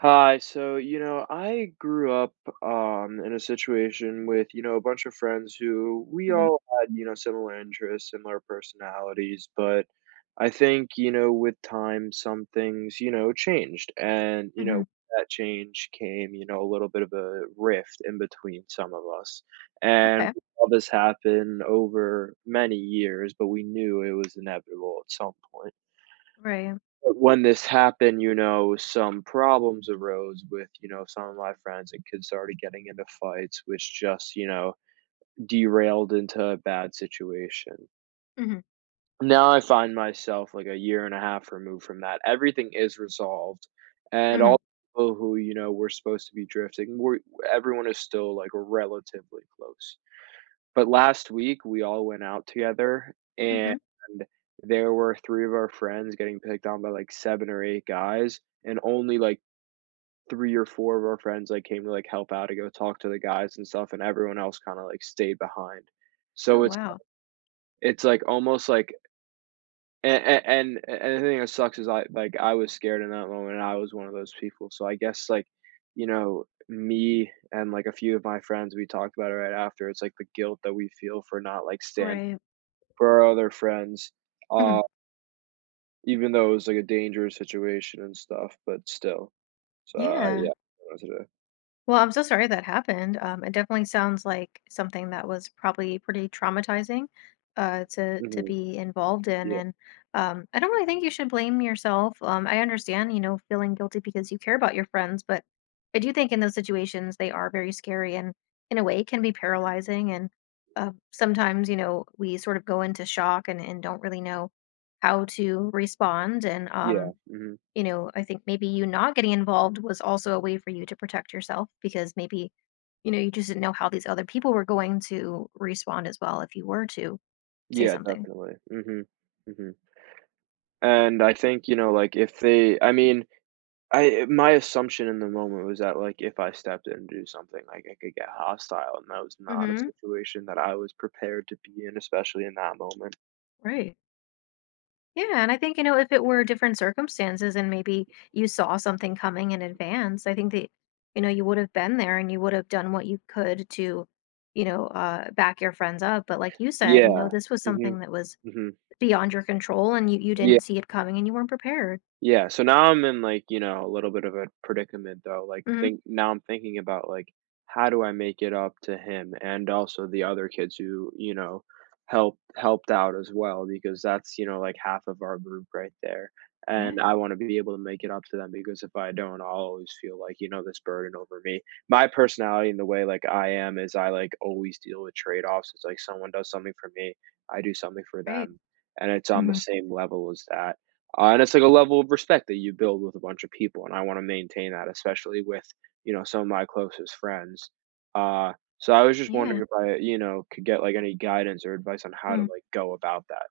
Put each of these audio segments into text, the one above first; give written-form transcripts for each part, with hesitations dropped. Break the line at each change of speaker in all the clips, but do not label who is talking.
Hi. So, I grew up in a situation with, a bunch of friends who we
Mhm.
all had, similar interests, similar personalities. But I think, with time, some things, changed. And,
Mhm.
with that change came, a little bit of a rift in between some of us. And
Okay.
we saw this happen over many years, but we knew it was inevitable at some point.
Right.
When this happened, some problems arose with, some of my friends, and kids started getting into fights, which just, derailed into a bad situation.
Mhm.
Now I find myself like a year and a half removed from that. Everything is resolved, and
Mhm.
all the people who, were supposed to be drifting, we're everyone is still like relatively close. But last week, we all went out together, and
Mhm.
there were three of our friends getting picked on by, like, seven or eight guys, and only, like, three or four of our friends, like, came to, like, help out and go talk to the guys and stuff, and everyone else kinda, like, stayed behind.
Oh
So it's
wow.
it's, like, almost like a and the thing that sucks is, I like, I was scared in that moment, and I was one of those people, so I guess, like, me and, like, a few of my friends, we talked about it right after. It's, like, the guilt that we feel for not, like, standing
Right.
for our other friends,
Mhm.
uh, even though it was, like, a dangerous situation and stuff, but still. So, I
Yeah.
yeah.
Well, I'm so sorry that happened. It definitely sounds like something that was probably pretty traumatizing to
Mhm.
be involved in,
Yeah.
and I don't really think you should blame yourself. I understand, you know, feeling guilty because you care about your friends, but I do think in those situations they are very scary and in a way can be paralyzing. And sometimes, you know, we sort of go into shock and don't really know how to respond. And
Yeah. Mhm.
You know, I think maybe you not getting involved was also a way for you to protect yourself because maybe, you know, you just didn't know how these other people were going to respond as well if you were to say
Yeah,
something.
definitely. Mhm. Mhm. And I think, like, if they I mean, I my assumption in the moment was that, like, if I stepped in to do something, like, I could get hostile, and that was not a
Hmm.
situation that I was prepared to be in, especially in that moment.
Right. Yeah, and I think, you know, if it were different circumstances and maybe you saw something coming in advance, I think that, you know, you would have been there and you would have done what you could to, you know, back your friends up. But like you said, you know,
Yeah.
this was
Mhm.
something that was
Mhm.
beyond your control and you
Yeah.
didn't see it coming and you weren't prepared.
Yeah, so now I'm in, like, a little bit of a predicament, though, like,
Hmm.
think now I'm thinking about, like, how do I make it up to him and also the other kids who, helped out as well because that's, like, half of our group right there,
Yeah.
and I wanna be able to make it up to them because if I don't, I'll always feel like, this burden over me. My personality and the way, like, I am is I, like, always deal with trade-offs. It's like someone does something for me, I do something for
Right.
them, and it's on the
Mhm.
same level as that. And it's like a level of respect that you build with a bunch of people, and I want to maintain that, especially with some of my closest friends. Uh, so I was just wondering
Yeah.
if I could get like any guidance or advice on how to
Mm.
like go about that.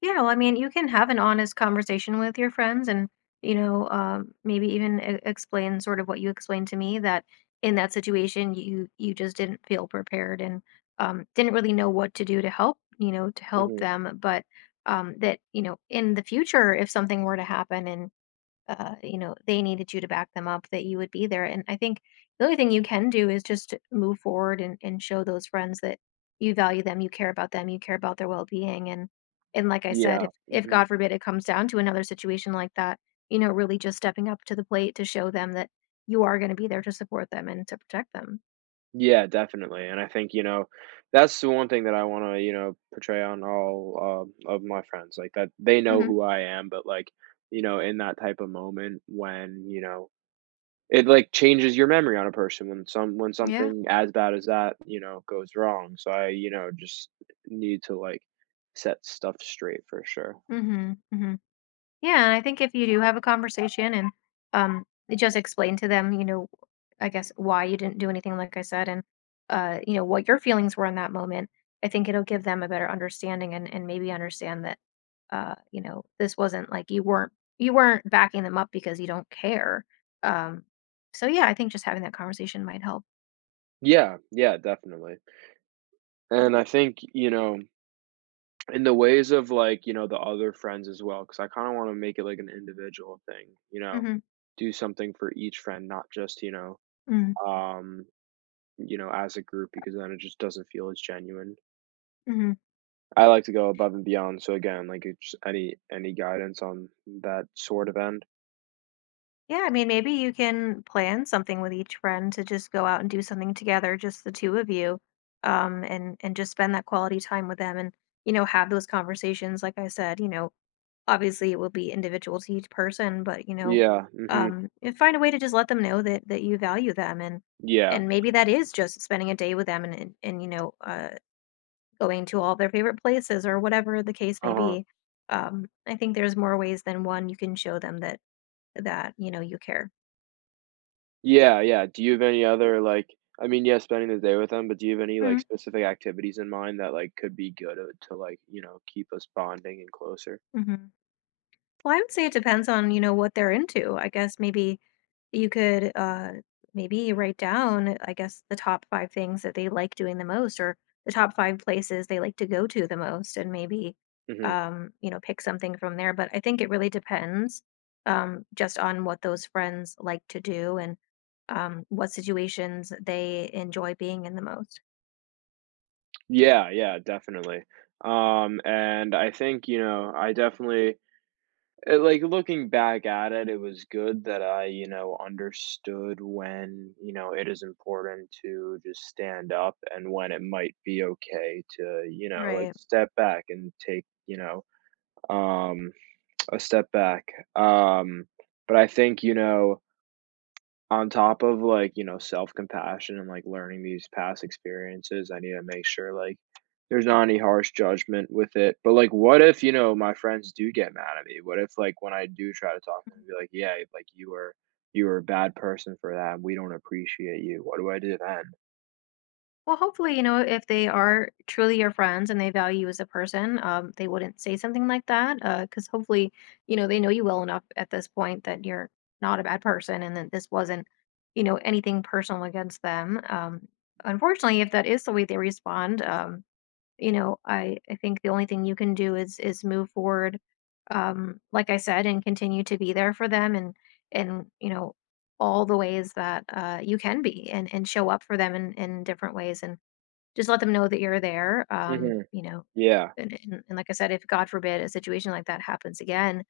Yeah. Well, I mean, you can have an honest conversation with your friends and, you know, maybe even explain sort of what you explained to me that in that situation, you just didn't feel prepared and didn't really know what to do to help, you know, to help
Hmm.
them. But that, you know, in the future, if something were to happen and you know, they needed you to back them up, that you would be there. And I think the only thing you can do is just to move forward and show those friends that you value them, you care about them, you care about their well being. And like I said,
Yeah.
if
Hmm.
God forbid it comes down to another situation like that, you know, really just stepping up to the plate to show them that you are going to be there to support them and to protect them.
Yeah, definitely, and I think, that's the one thing that I wanna, portray on all, of my friends, like, that they know
Hmm.
who I am, but, like, in that type of moment when, it, like, changes your memory on a person when
Yeah.
something as bad as that, goes wrong, so I, just need to, like, set stuff straight for sure.
Hmm. Hmm. Yeah, and I think if you do have a conversation and um just explain to them, you know, I guess why you didn't do anything like I said and you know, what your feelings were in that moment, I think it'll give them a better understanding and maybe understand that you know, this wasn't like you weren't backing them up because you don't care. Um, so yeah, I think just having that conversation might help.
Yeah, yeah, definitely, and I think, in the ways of, like, the other friends as well, because I kind of want to make it like an individual thing,
Hmm.
do something for each friend, not just,
Hmm.
um as a group, because then it just doesn't feel as genuine.
Hmm.
I like to go above and beyond, so again like it's any guidance on that sort of end.
Yeah, I mean, maybe you can plan something with each friend to just go out and do something together, just the two of you, and just spend that quality time with them, and you know, have those conversations. Like I said, you know, obviously it will be individual to each person, but you know,
Yeah. Hmm.
and find a way to just let them know that you value them,
Yeah.
and maybe that is just spending a day with them, and and you know, going to all their favorite places or whatever the case may
Uh-huh.
be. I think there's more ways than one you can show them that you know you care.
Yeah, yeah, do you have any other like, I mean, yeah, spending the day with them, but do you have any like
Mhm.
specific activities in mind that like could be good, to like keep us bonding and closer?
Mhm. Well, I would say it depends on, you know, what they're into. I guess maybe you could maybe write down, I guess, the top five things that they like doing the most or the top five places they like to go to the most and maybe
Hmm.
you know, pick something from there. But I think it really depends just on what those friends like to do and what situations they enjoy being in the most.
Yeah, yeah, definitely. And I think, I definitely like, looking back at it, it was good that I, understood when, it is important to just stand up and when it might be okay to, like,
Right.
step back and take, um, a step back. Um, but I think, on top of, like, self-compassion and, like, learning these past experiences, I need to make sure, like, there's not any harsh judgment with it, but, like, what if, my friends do get mad at me? What if, like, when I do try to talk to them, be like, "Yeah, like, you were a bad person for that, and we don't appreciate you." What do I do then?
Well, hopefully, you know, if they are truly your friends and they value you as a person, they wouldn't say something like that. Because hopefully, you know, they know you well enough at this point that you're not a bad person and that this wasn't, you know, anything personal against them. Unfortunately, if that is the way they respond, you know, I think the only thing you can do is move forward, like I said, and continue to be there for them and you know all the ways that you can be and show up for them in different ways and just let them know that you're there,
Mhm.
you know,
Yeah.
and and like I said, if God forbid a situation like that happens again,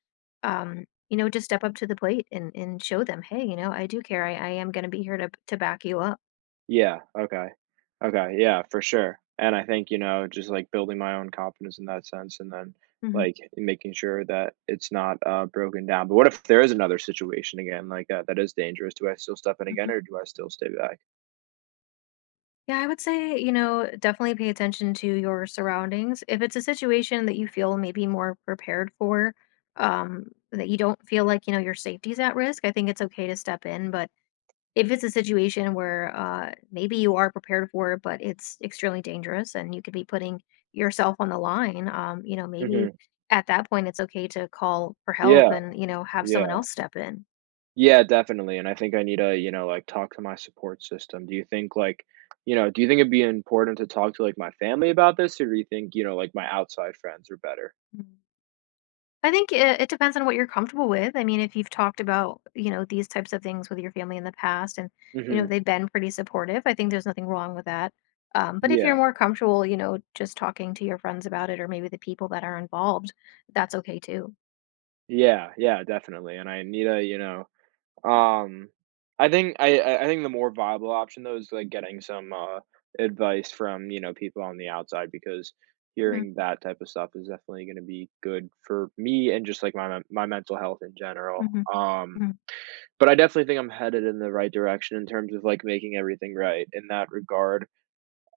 you know, just step up to the plate and show them, "Hey, you know, I do care. I am gonna be here to back you up."
Yeah, okay. Okay, yeah, for sure, and I think, just, like, building my own confidence in that sense, and then,
Mhm,
like, making sure that it's not, broken down. But what if there is another situation again like that that is dangerous? Do I still step in again,
mhm.
or do I still stay back?
Yeah, I would say, you know, definitely pay attention to your surroundings. If it's a situation that you feel maybe more prepared for, that you don't feel like, you know, your safety's at risk, I think it's okay to step in, but if it's a situation where, maybe you are prepared for it, but it's extremely dangerous and you could be putting yourself on the line, you know, maybe
Mhm.
at that point it's okay to call for help
Yeah,
and, you know, have someone
yeah.
else step in.
Yeah, definitely, and I think I need to, like, talk to my support system. Do you think, like you know, do you think it'd be important to talk to, like, my family about this, or do you think, like, my outside friends are better?
Mm. I think it depends on what you're comfortable with. I mean, if you've talked about, you know, these types of things with your family in the past and, you know,
Mhm.
they've been pretty supportive, I think there's nothing wrong with that. But if
Yeah.
you're more comfortable, you know, just talking to your friends about it or maybe the people that are involved, that's okay too.
Yeah, yeah, definitely, and I need a, you know, um, I think I think the more viable option though is like getting some, advice from, people on the outside, because
Mhm,
hearing that type of stuff is definitely gonna be good for me, and just like my mental health in general,
mhm,
um,
mhm.
but I definitely think I'm headed in the right direction in terms of like making everything right in that regard,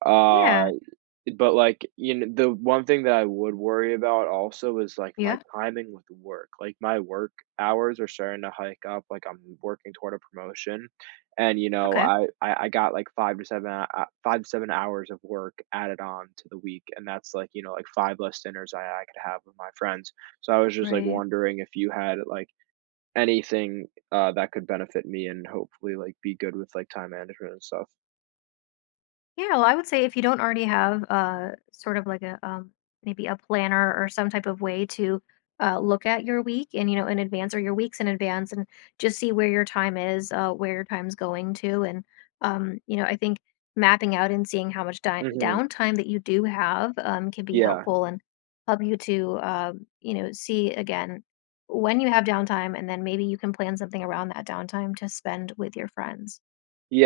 uh
Yeah.
but, like, the one thing that I would worry about also is, like, my
Yeah.
timing with work. Like, my work hours are starting to hike up, like, I'm working toward a promotion, and,
Okay.
I got, like, 5 to 7 hours of work added on to the week, and that's, like, like, five less dinners I could have with my friends. So I was just, like,
Right.
wondering if you had, like, anything, that could benefit me and hopefully, like, be good with, like, time management and stuff.
Yeah. Well, I would say if you don't already have sort of like a maybe a planner or some type of way to look at your week and you know in advance or your weeks in advance and just see where your time is, where your time's going to and you know I think mapping out and seeing how much
Mhm.
downtime that you do have can be
Yeah.
helpful and help you to you know see again when you have downtime and then maybe you can plan something around that downtime to spend with your friends.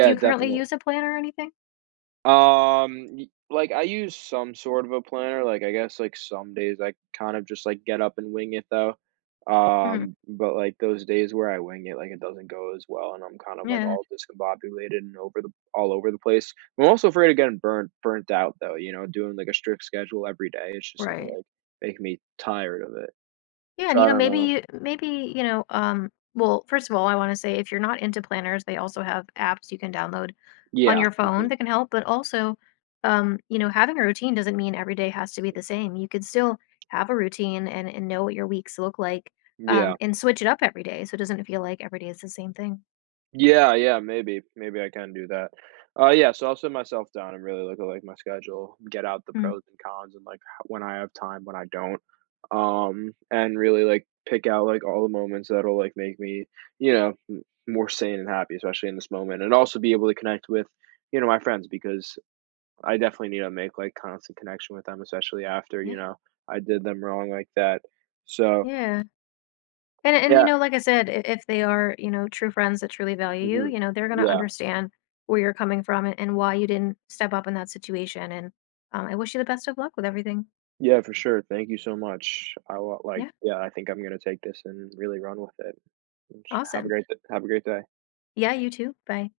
Do you currently
definitely.
use a planner or anything?
Y Like, I use some sort of a planner, like, I guess, like, some days I kind of just, like, get up and wing it, though.
Mhm.
But, like, those days where I wing it, like, it doesn't go as well, and I'm kind of, like,
Yeah.
all discombobulated and over the all over the place. I'm also afraid of getting burnt out, though, doing, like, a strict schedule every day. It's just gonna,
Right.
like, make me tired of it.
Yeah, and,
So
you
I
know,
don't know.
you know, well, first of all, I wanna say if you're not into planners, they also have apps you can download on
Yeah,
your phone
mhm,
that can help, but also, you know, having a routine doesn't mean every day has to be the same. You could still have a routine and know what your weeks look like,
yeah.
and switch it up every day so it doesn't feel like every day is the same thing.
Yeah, yeah, maybe. Maybe I can do that. Yeah, so I'll sit myself down and really look at, like, my schedule, get out the
Mm.
pros and cons and, like, h when I have time, when I don't, and really, like, pick out, like, all the moments that'll, like, make me, m more sane and happy, especially in this moment, and also be able to connect with, my friends, because I definitely need to make, like, constant connection with them, especially after,
Yeah.
I did them wrong like that. So
Yeah. And you
yeah.
know, like I said, if they are, you know, true friends that truly value you,
Mhm.
you know, they're gonna
Yeah.
understand where you're coming from and why you didn't step up in that situation. And I wish you the best of luck with everything.
Yeah, for sure. Thank you so much. I will, like,
Yeah,
yeah, I think I'm gonna take this and really run with it. Have a
awesome.
great have a great day.
Yeah, you too. Bye.